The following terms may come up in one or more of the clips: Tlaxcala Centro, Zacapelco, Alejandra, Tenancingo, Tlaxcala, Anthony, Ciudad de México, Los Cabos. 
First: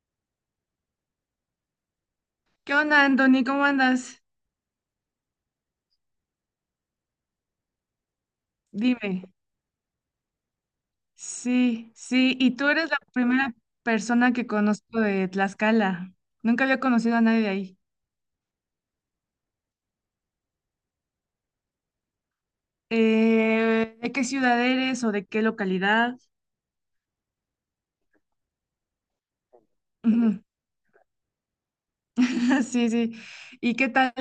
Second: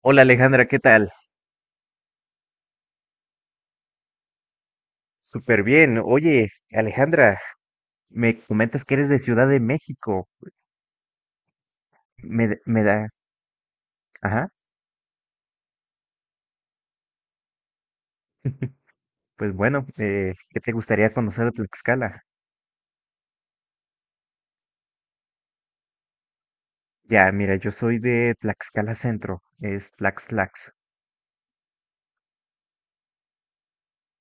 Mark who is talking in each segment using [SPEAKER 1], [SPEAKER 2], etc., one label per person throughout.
[SPEAKER 1] Hola, Alejandra, ¿qué tal?
[SPEAKER 2] ¿Qué onda, Anthony? ¿Cómo andas?
[SPEAKER 1] Súper bien. Oye, Alejandra, me comentas que eres de
[SPEAKER 2] Dime.
[SPEAKER 1] Ciudad de México.
[SPEAKER 2] Sí, sí,
[SPEAKER 1] Me,
[SPEAKER 2] y
[SPEAKER 1] d-
[SPEAKER 2] tú
[SPEAKER 1] me
[SPEAKER 2] eres la
[SPEAKER 1] da...
[SPEAKER 2] primera persona que
[SPEAKER 1] Ajá.
[SPEAKER 2] conozco de Tlaxcala. Nunca había conocido a nadie de ahí.
[SPEAKER 1] Pues bueno, ¿qué te gustaría conocer de Tlaxcala?
[SPEAKER 2] ¿De qué ciudad eres o de qué localidad?
[SPEAKER 1] Ya, mira, yo soy de Tlaxcala Centro, es Tlax
[SPEAKER 2] Ujú.
[SPEAKER 1] Tlax.
[SPEAKER 2] Sí, sí. ¿Y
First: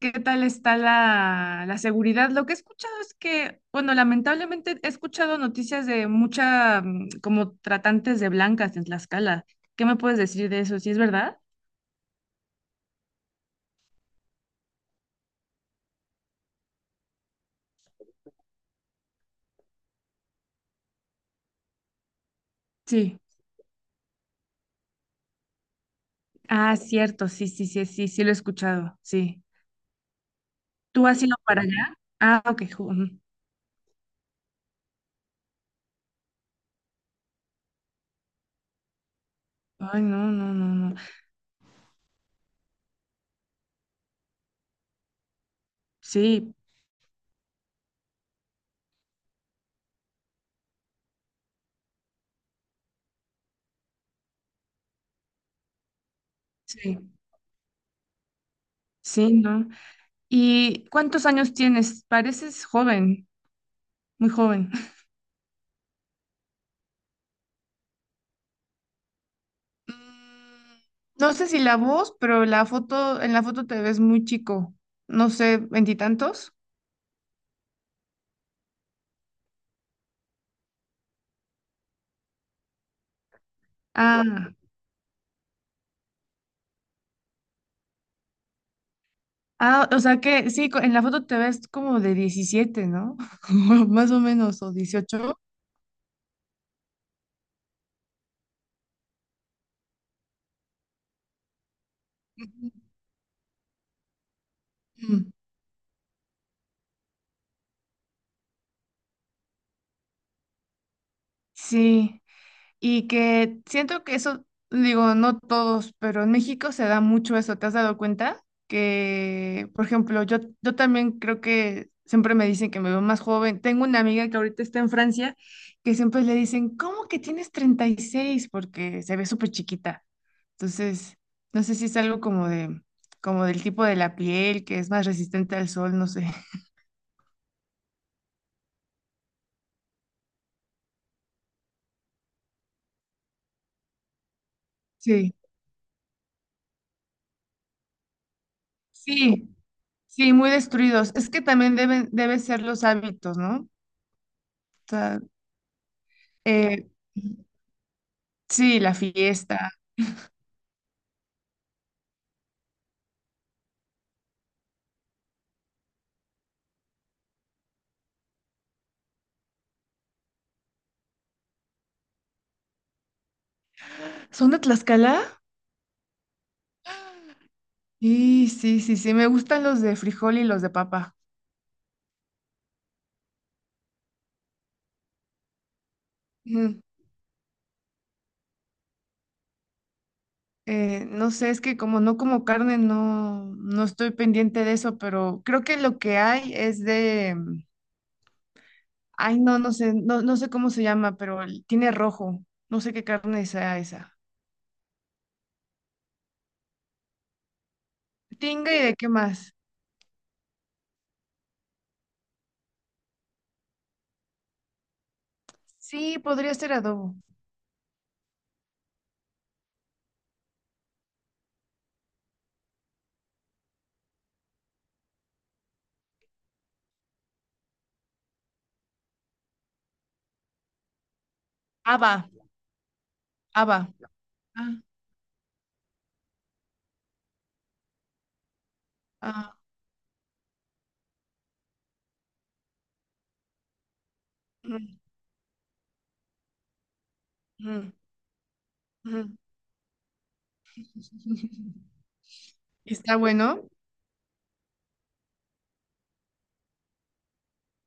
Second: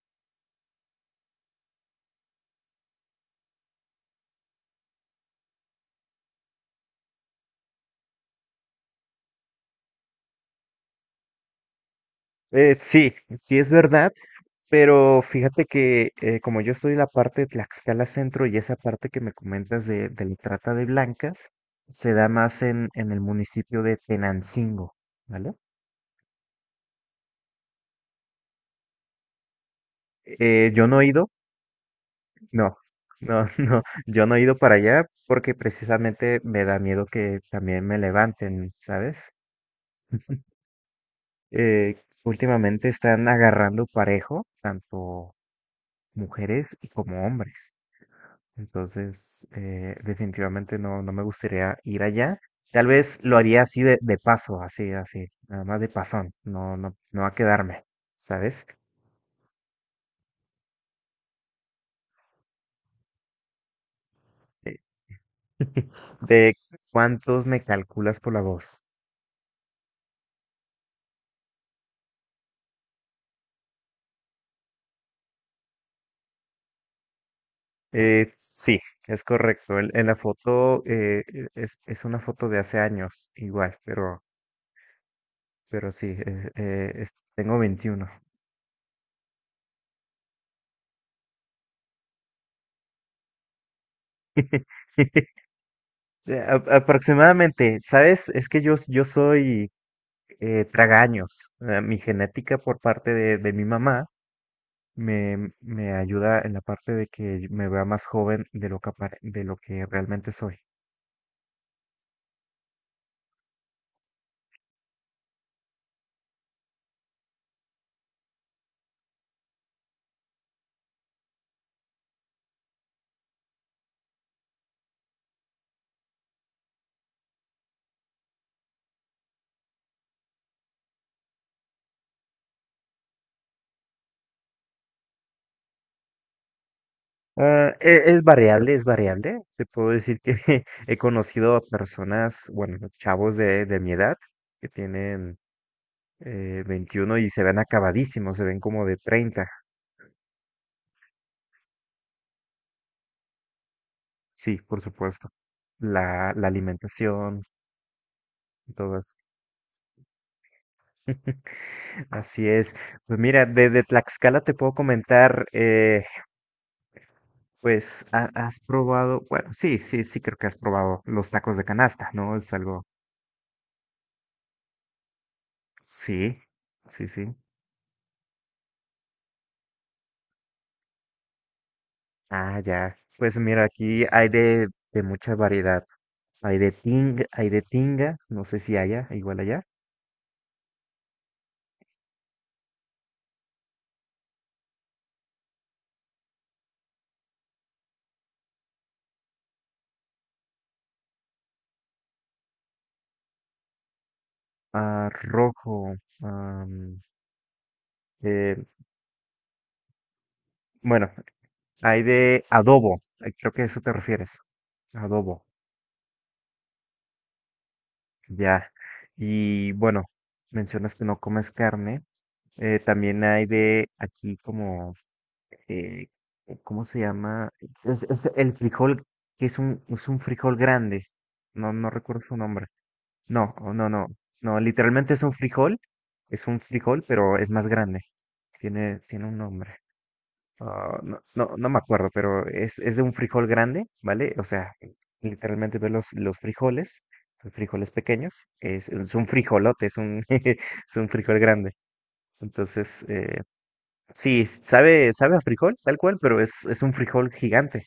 [SPEAKER 2] qué tal está la seguridad? Lo que he escuchado es que, bueno, lamentablemente he escuchado noticias de mucha, como tratantes de blancas en Tlaxcala. ¿Qué me puedes decir de eso? ¿Sí es verdad?
[SPEAKER 1] Sí, sí es verdad, pero fíjate que como yo soy la parte de Tlaxcala Centro y esa parte que me comentas de la trata de blancas, se da más en
[SPEAKER 2] Sí.
[SPEAKER 1] el municipio de Tenancingo, ¿vale?
[SPEAKER 2] Ah, cierto, sí, sí, sí, sí, sí lo he escuchado, sí.
[SPEAKER 1] Yo no he
[SPEAKER 2] ¿Tú has
[SPEAKER 1] ido.
[SPEAKER 2] ido para allá? Ah, ok.
[SPEAKER 1] No,
[SPEAKER 2] Ujú.
[SPEAKER 1] no, no, yo no he ido para allá porque precisamente me da miedo que también me levanten, ¿sabes?
[SPEAKER 2] Ay, no, no, no, no.
[SPEAKER 1] Últimamente están agarrando parejo, tanto
[SPEAKER 2] Sí,
[SPEAKER 1] mujeres y como hombres. Entonces, definitivamente no, no me gustaría ir allá. Tal vez lo haría así de paso, así, así, nada más de pasón, no, no,
[SPEAKER 2] sí,
[SPEAKER 1] no a quedarme, ¿sabes?
[SPEAKER 2] sí, no. ¿Y cuántos años tienes? Pareces joven, muy joven.
[SPEAKER 1] Eh, ¿De cuántos me calculas por la voz?
[SPEAKER 2] Mm, No sé si la voz, pero la foto, en la foto te ves muy chico. No sé, veintitantos.
[SPEAKER 1] Sí, es correcto. En la foto es una foto de hace años, igual,
[SPEAKER 2] Ah,
[SPEAKER 1] pero sí, tengo veintiuno.
[SPEAKER 2] Ah, o sea que sí, en la foto te ves como de 17, ¿no? Más o menos, o 18.
[SPEAKER 1] Aproximadamente, ¿sabes? Es que yo soy tragaños. Mi genética
[SPEAKER 2] Ujú.
[SPEAKER 1] por parte de mi mamá
[SPEAKER 2] Mm,
[SPEAKER 1] me ayuda en la parte de que me vea más joven de lo que, de lo que realmente soy.
[SPEAKER 2] Sí. Y que siento que eso, digo, no todos, pero en México se da mucho eso. ¿Te has dado cuenta? Que, por ejemplo, yo también creo que siempre me dicen que me veo más joven. Tengo una amiga que ahorita está en Francia, que siempre le dicen, ¿cómo que tienes 36? Porque se ve súper chiquita. Entonces, no sé si es algo como de, como del tipo de la piel, que es más resistente al sol, no sé.
[SPEAKER 1] Ah, es variable, es variable. Te puedo decir que he conocido a personas, bueno, chavos de mi edad que
[SPEAKER 2] Sí,
[SPEAKER 1] tienen 21 y se ven acabadísimos, se ven como de treinta.
[SPEAKER 2] sí, sí, muy destruidos. Es que también deben ser los hábitos, ¿no? O
[SPEAKER 1] Sí, por
[SPEAKER 2] sea,
[SPEAKER 1] supuesto. La
[SPEAKER 2] Eh,
[SPEAKER 1] alimentación, y
[SPEAKER 2] sí, la
[SPEAKER 1] todo eso.
[SPEAKER 2] fiesta.
[SPEAKER 1] Así es. Pues mira, desde Tlaxcala te puedo comentar, pues has probado, bueno, sí, sí, sí creo que has probado los tacos de canasta, ¿no? Es algo,
[SPEAKER 2] ¿Son de Tlaxcala?
[SPEAKER 1] sí, sí, sí.
[SPEAKER 2] Sí, sí, sí, sí. Me gustan los de frijol y los de papa.
[SPEAKER 1] Ah, ya. Pues mira, aquí hay de mucha variedad. Hay de
[SPEAKER 2] Ujú.
[SPEAKER 1] tinga, no sé si haya, igual allá.
[SPEAKER 2] No sé, es que como no como carne, no estoy pendiente de eso, pero creo que lo que hay es de, ay, no sé, no sé cómo se llama, pero tiene rojo. No sé qué carne sea esa.
[SPEAKER 1] Ah, rojo. am, eh,
[SPEAKER 2] Tinga y de qué más.
[SPEAKER 1] bueno, hay de adobo. Creo que a eso te refieres. Adobo.
[SPEAKER 2] Sí, podría ser adobo.
[SPEAKER 1] Ya. Y bueno, mencionas que no comes carne. También hay de aquí como, eh, ¿cómo se llama? Es el frijol, que es es un frijol grande. No, no recuerdo
[SPEAKER 2] Haba,
[SPEAKER 1] su nombre. No, oh,
[SPEAKER 2] haba.
[SPEAKER 1] no, no, no,
[SPEAKER 2] Ah,
[SPEAKER 1] literalmente es un frijol, pero es más grande. Tiene un
[SPEAKER 2] ah,
[SPEAKER 1] nombre. Ah, no, no, no me acuerdo, pero es de un frijol grande, ¿vale? O sea,
[SPEAKER 2] ujú,
[SPEAKER 1] literalmente ves los frijoles
[SPEAKER 2] ujú,
[SPEAKER 1] pequeños, es un
[SPEAKER 2] ujú.
[SPEAKER 1] frijolote, es un, es un frijol grande. Entonces,
[SPEAKER 2] Está bueno.
[SPEAKER 1] sí, sabe, sabe a frijol, tal cual, pero es un frijol gigante.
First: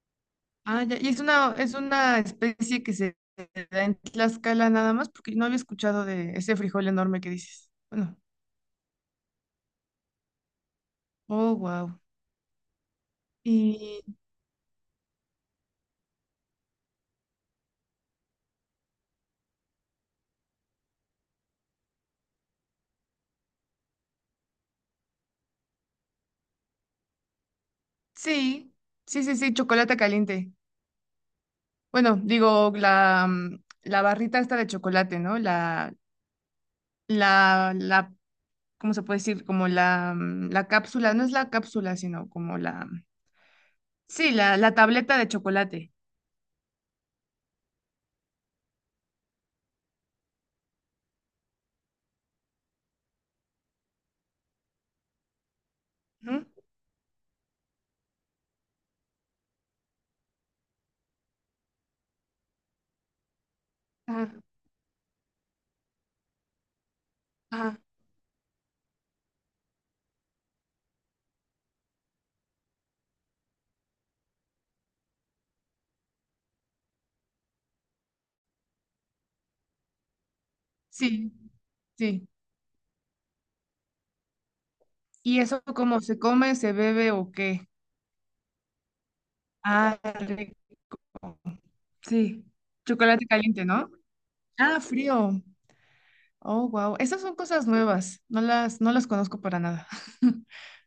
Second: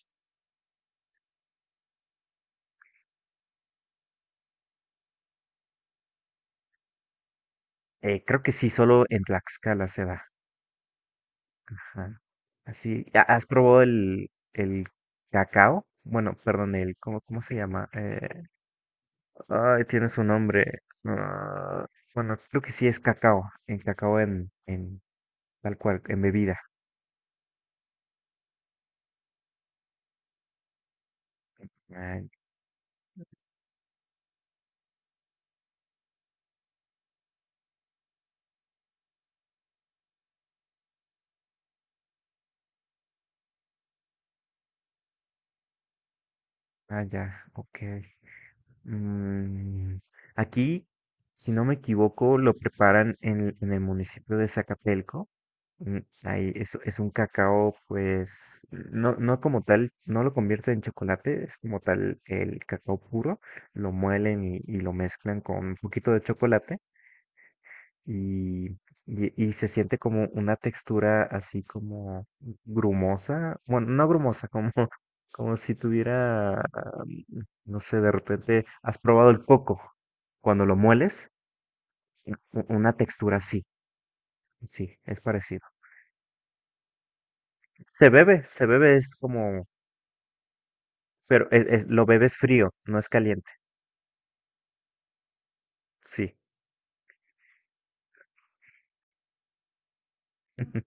[SPEAKER 2] Ah, ya. Y es una especie que se da en Tlaxcala nada más, porque no había escuchado de ese frijol enorme que dices. Bueno,
[SPEAKER 1] Creo que sí, solo en Tlaxcala se da.
[SPEAKER 2] oh, wow.
[SPEAKER 1] Ajá. Así, ¿has probado
[SPEAKER 2] Y
[SPEAKER 1] el cacao? Bueno, perdón, el, ¿cómo, cómo se llama? Ay, tiene su nombre. Bueno, creo que sí es cacao, en cacao en tal cual, en bebida.
[SPEAKER 2] sí, sí, sí, sí, chocolate caliente. Bueno,
[SPEAKER 1] Ah,
[SPEAKER 2] digo, la, la barrita esta de chocolate, ¿no? La, la, ¿Cómo se puede decir? Como la, la cápsula, no es la cápsula, sino como la, sí, la tableta de chocolate.
[SPEAKER 1] ya, ok. Mm, aquí, si no me equivoco, lo preparan en el municipio de Zacapelco. Mm,
[SPEAKER 2] ¿No?
[SPEAKER 1] ahí es un cacao, pues, no, no como tal, no lo convierte en chocolate, es como tal el cacao puro, lo
[SPEAKER 2] Ajá,
[SPEAKER 1] muelen y lo mezclan con un poquito de chocolate
[SPEAKER 2] ajá.
[SPEAKER 1] y, y se siente como una textura así como grumosa, bueno, no grumosa, como, como si tuviera, no sé, de repente has probado el coco, cuando lo mueles,
[SPEAKER 2] Sí, sí.
[SPEAKER 1] una textura así, sí, es
[SPEAKER 2] ¿Y
[SPEAKER 1] parecido.
[SPEAKER 2] eso cómo se come, se bebe o qué?
[SPEAKER 1] Se bebe, es como,
[SPEAKER 2] Ah, rico.
[SPEAKER 1] pero lo bebes
[SPEAKER 2] Sí.
[SPEAKER 1] frío, no es
[SPEAKER 2] Chocolate
[SPEAKER 1] caliente,
[SPEAKER 2] caliente, ¿no? Ah, frío.
[SPEAKER 1] sí.
[SPEAKER 2] Oh, wow. Esas son cosas nuevas. No las conozco para nada.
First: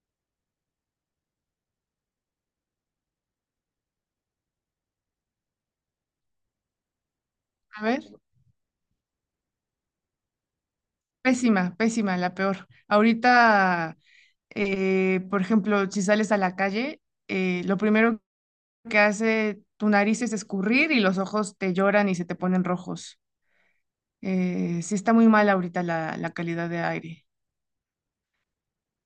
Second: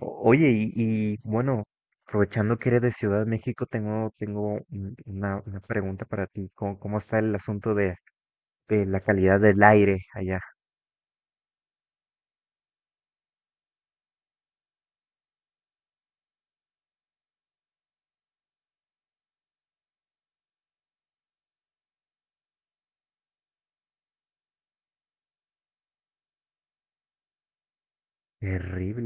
[SPEAKER 1] Oye, y, bueno, aprovechando que eres de Ciudad de México, tengo, tengo una pregunta para ti. ¿Cómo, cómo está el asunto
[SPEAKER 2] A ver,
[SPEAKER 1] de la calidad del aire allá?
[SPEAKER 2] pésima, pésima, la peor. Ahorita, por ejemplo, si sales a la calle, lo primero que hace tu nariz es escurrir y los ojos te lloran y se te ponen rojos. Sí está muy mal ahorita la calidad de aire.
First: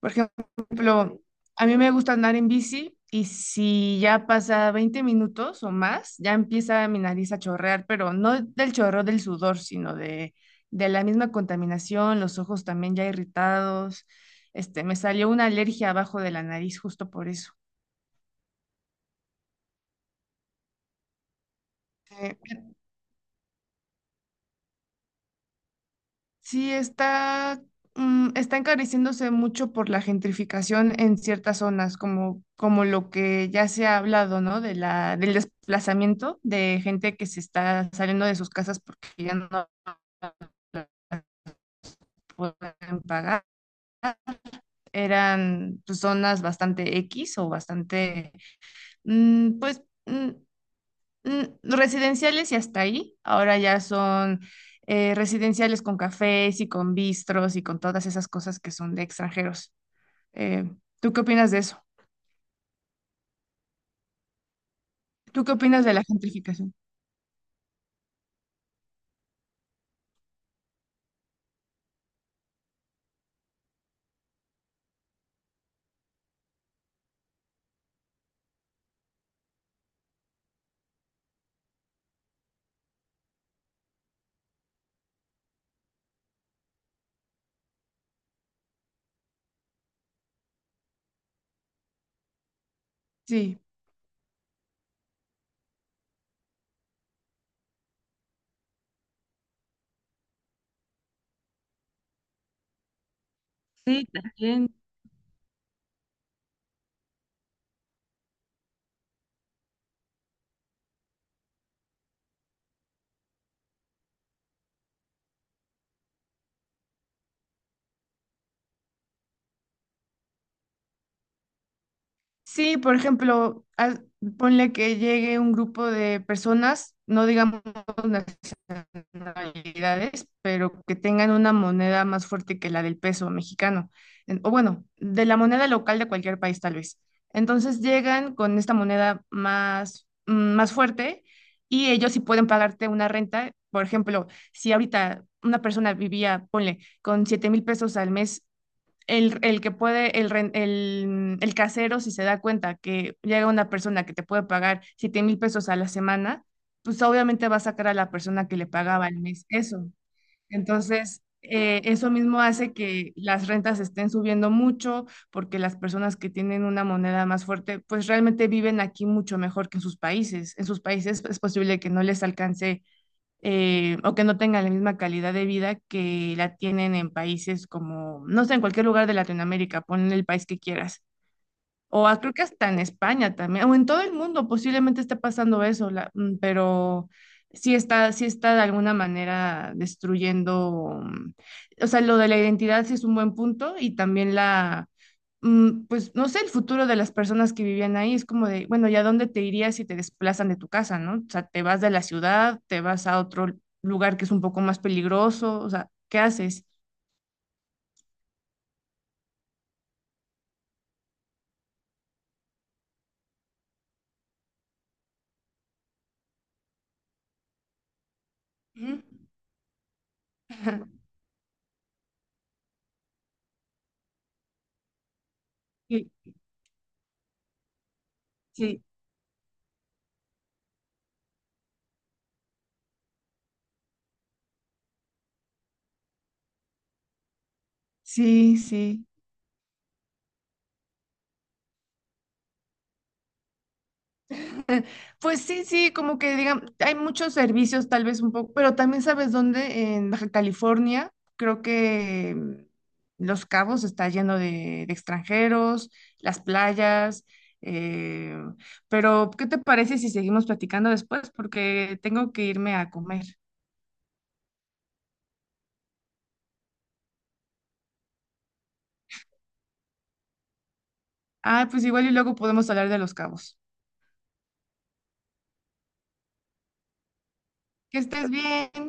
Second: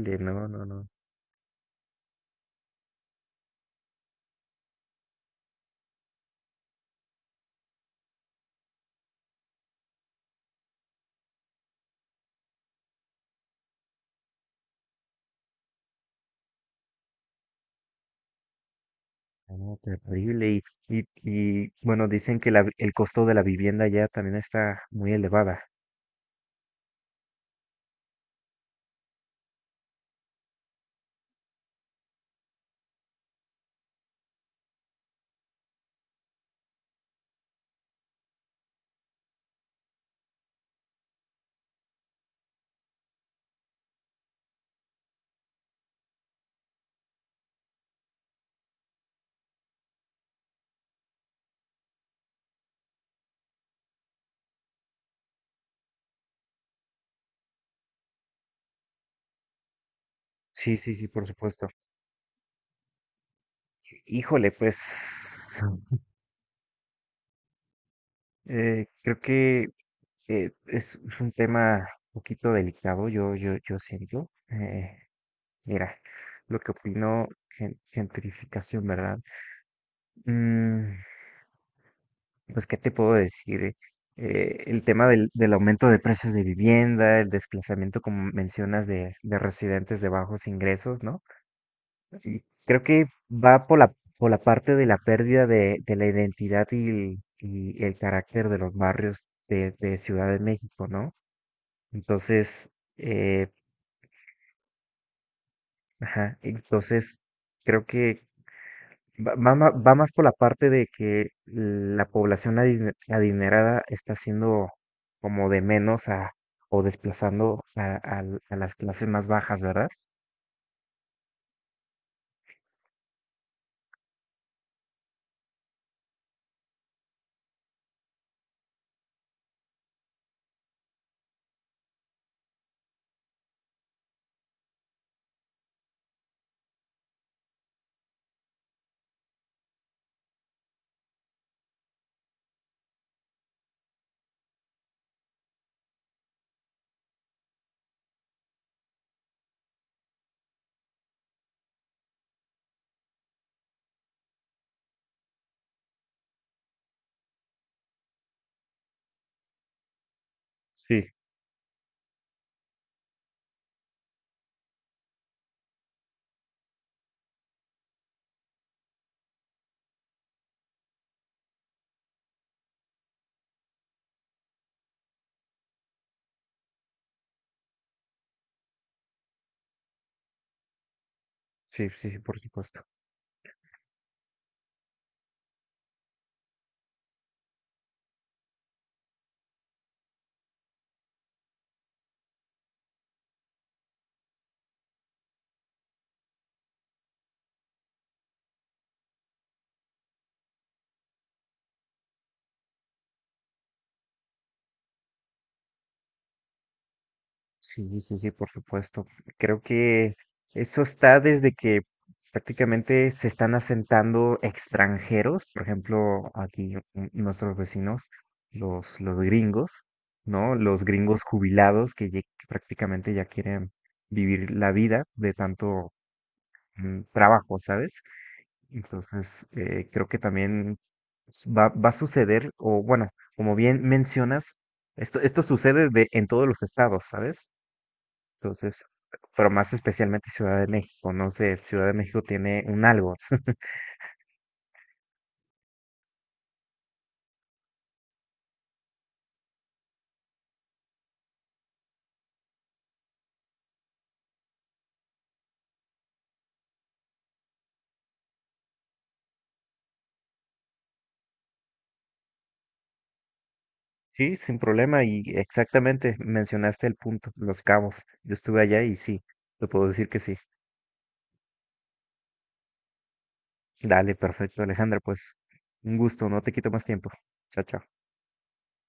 [SPEAKER 2] Por
[SPEAKER 1] no, no, no.
[SPEAKER 2] ejemplo, a mí me gusta andar en bici y si ya pasa 20 minutos o más, ya empieza mi nariz a chorrear, pero no del chorro del sudor, sino de la misma contaminación, los ojos también ya irritados. Este, me salió una alergia abajo de la nariz justo por eso.
[SPEAKER 1] No, terrible. Y, y, y, bueno, dicen que el costo de la vivienda allá también está muy elevada.
[SPEAKER 2] Sí, está, está encareciéndose mucho por la gentrificación en ciertas zonas, como, como lo que ya se ha hablado, ¿no? De del desplazamiento de gente que se está saliendo de sus casas porque ya no pueden pagar. Eran pues, zonas bastante X o bastante, mm, pues, mm, residenciales y hasta ahí. Ahora ya son residenciales con cafés y con bistros y con todas esas cosas que son de extranjeros. Eh,
[SPEAKER 1] Sí, sí, sí,
[SPEAKER 2] ¿Tú qué
[SPEAKER 1] por
[SPEAKER 2] opinas de
[SPEAKER 1] supuesto.
[SPEAKER 2] eso?
[SPEAKER 1] Híjole,
[SPEAKER 2] ¿Tú qué
[SPEAKER 1] pues
[SPEAKER 2] opinas de la gentrificación?
[SPEAKER 1] creo que es un tema un poquito delicado, yo siento. Mira, lo que opino, gentrificación, ¿verdad? Mm, pues, ¿qué te puedo decir? El tema del aumento de precios de vivienda, el desplazamiento, como mencionas, de residentes de bajos ingresos, ¿no? Y creo que
[SPEAKER 2] Sí.
[SPEAKER 1] va por por la parte de la pérdida de la identidad y el carácter de los barrios de Ciudad de México, ¿no? Entonces, eh,
[SPEAKER 2] Sí, también.
[SPEAKER 1] ajá, entonces creo que va más por la parte de que la población adinerada está siendo como de menos a, o desplazando a, a las clases más bajas, ¿verdad?
[SPEAKER 2] Sí, por ejemplo, ponle que llegue un grupo de personas, no digamos nacionalidades, pero que tengan una moneda más fuerte que la del peso mexicano, o bueno, de la moneda local de cualquier país tal vez. Entonces llegan con esta moneda más, más fuerte y ellos sí pueden pagarte una renta. Por ejemplo, si ahorita una persona vivía, ponle, con 7000 pesos al mes el que puede, el, ren- el casero, si se da cuenta que llega una persona que te puede pagar 7000 pesos a la semana, pues obviamente va a sacar a la persona que le pagaba al mes eso.
[SPEAKER 1] Sí,
[SPEAKER 2] Entonces, eso mismo hace que las rentas estén subiendo mucho porque las personas que tienen una moneda más fuerte, pues realmente viven aquí mucho mejor que en sus países. En sus países pues, es posible que no les alcance o que no tengan la misma calidad de vida que la tienen en países como, no sé, en cualquier lugar de Latinoamérica, pon el país que quieras.
[SPEAKER 1] sí, sí,
[SPEAKER 2] Creo
[SPEAKER 1] por
[SPEAKER 2] que hasta en
[SPEAKER 1] supuesto.
[SPEAKER 2] España también, o en todo el mundo posiblemente esté pasando eso, pero sí está de alguna manera destruyendo, o sea, lo de la identidad sí es un buen punto y también pues no sé, el futuro de las personas que vivían ahí es como de, bueno, ¿ya dónde te irías si te desplazan de tu casa, ¿no? O sea, te vas de la ciudad, te vas a otro lugar que es un poco más peligroso, o sea, ¿qué haces?
[SPEAKER 1] Sí, sí, sí, por supuesto. Creo que eso está desde que prácticamente se están asentando extranjeros, por ejemplo, aquí nuestros vecinos,
[SPEAKER 2] Ujú.
[SPEAKER 1] los gringos, ¿no? Los gringos jubilados que, que prácticamente ya quieren vivir la vida de tanto
[SPEAKER 2] Sí,
[SPEAKER 1] trabajo, ¿sabes?
[SPEAKER 2] sí.
[SPEAKER 1] Entonces, creo que también va a suceder, o bueno, como bien mencionas, esto sucede de, en todos los estados, ¿sabes?
[SPEAKER 2] Sí,
[SPEAKER 1] Entonces,
[SPEAKER 2] sí.
[SPEAKER 1] pero más especialmente Ciudad de México, no sé, Ciudad de México tiene un algo.
[SPEAKER 2] Eh, Pues sí, sí, como que digan, hay muchos servicios tal vez un poco, pero también sabes dónde, en Baja California, creo que Los Cabos está lleno de extranjeros, las playas, eh, pero ¿qué te parece si seguimos platicando después? Porque tengo que irme a comer.
[SPEAKER 1] Sí, sin problema, y exactamente mencionaste el punto, Los Cabos. Yo estuve allá y sí, te puedo decir que sí.
[SPEAKER 2] Ah, pues igual y luego podemos hablar de Los Cabos.
[SPEAKER 1] Dale, perfecto, Alejandra, pues un gusto, no te quito más tiempo. Chao, chao.
[SPEAKER 2] Que estés bien.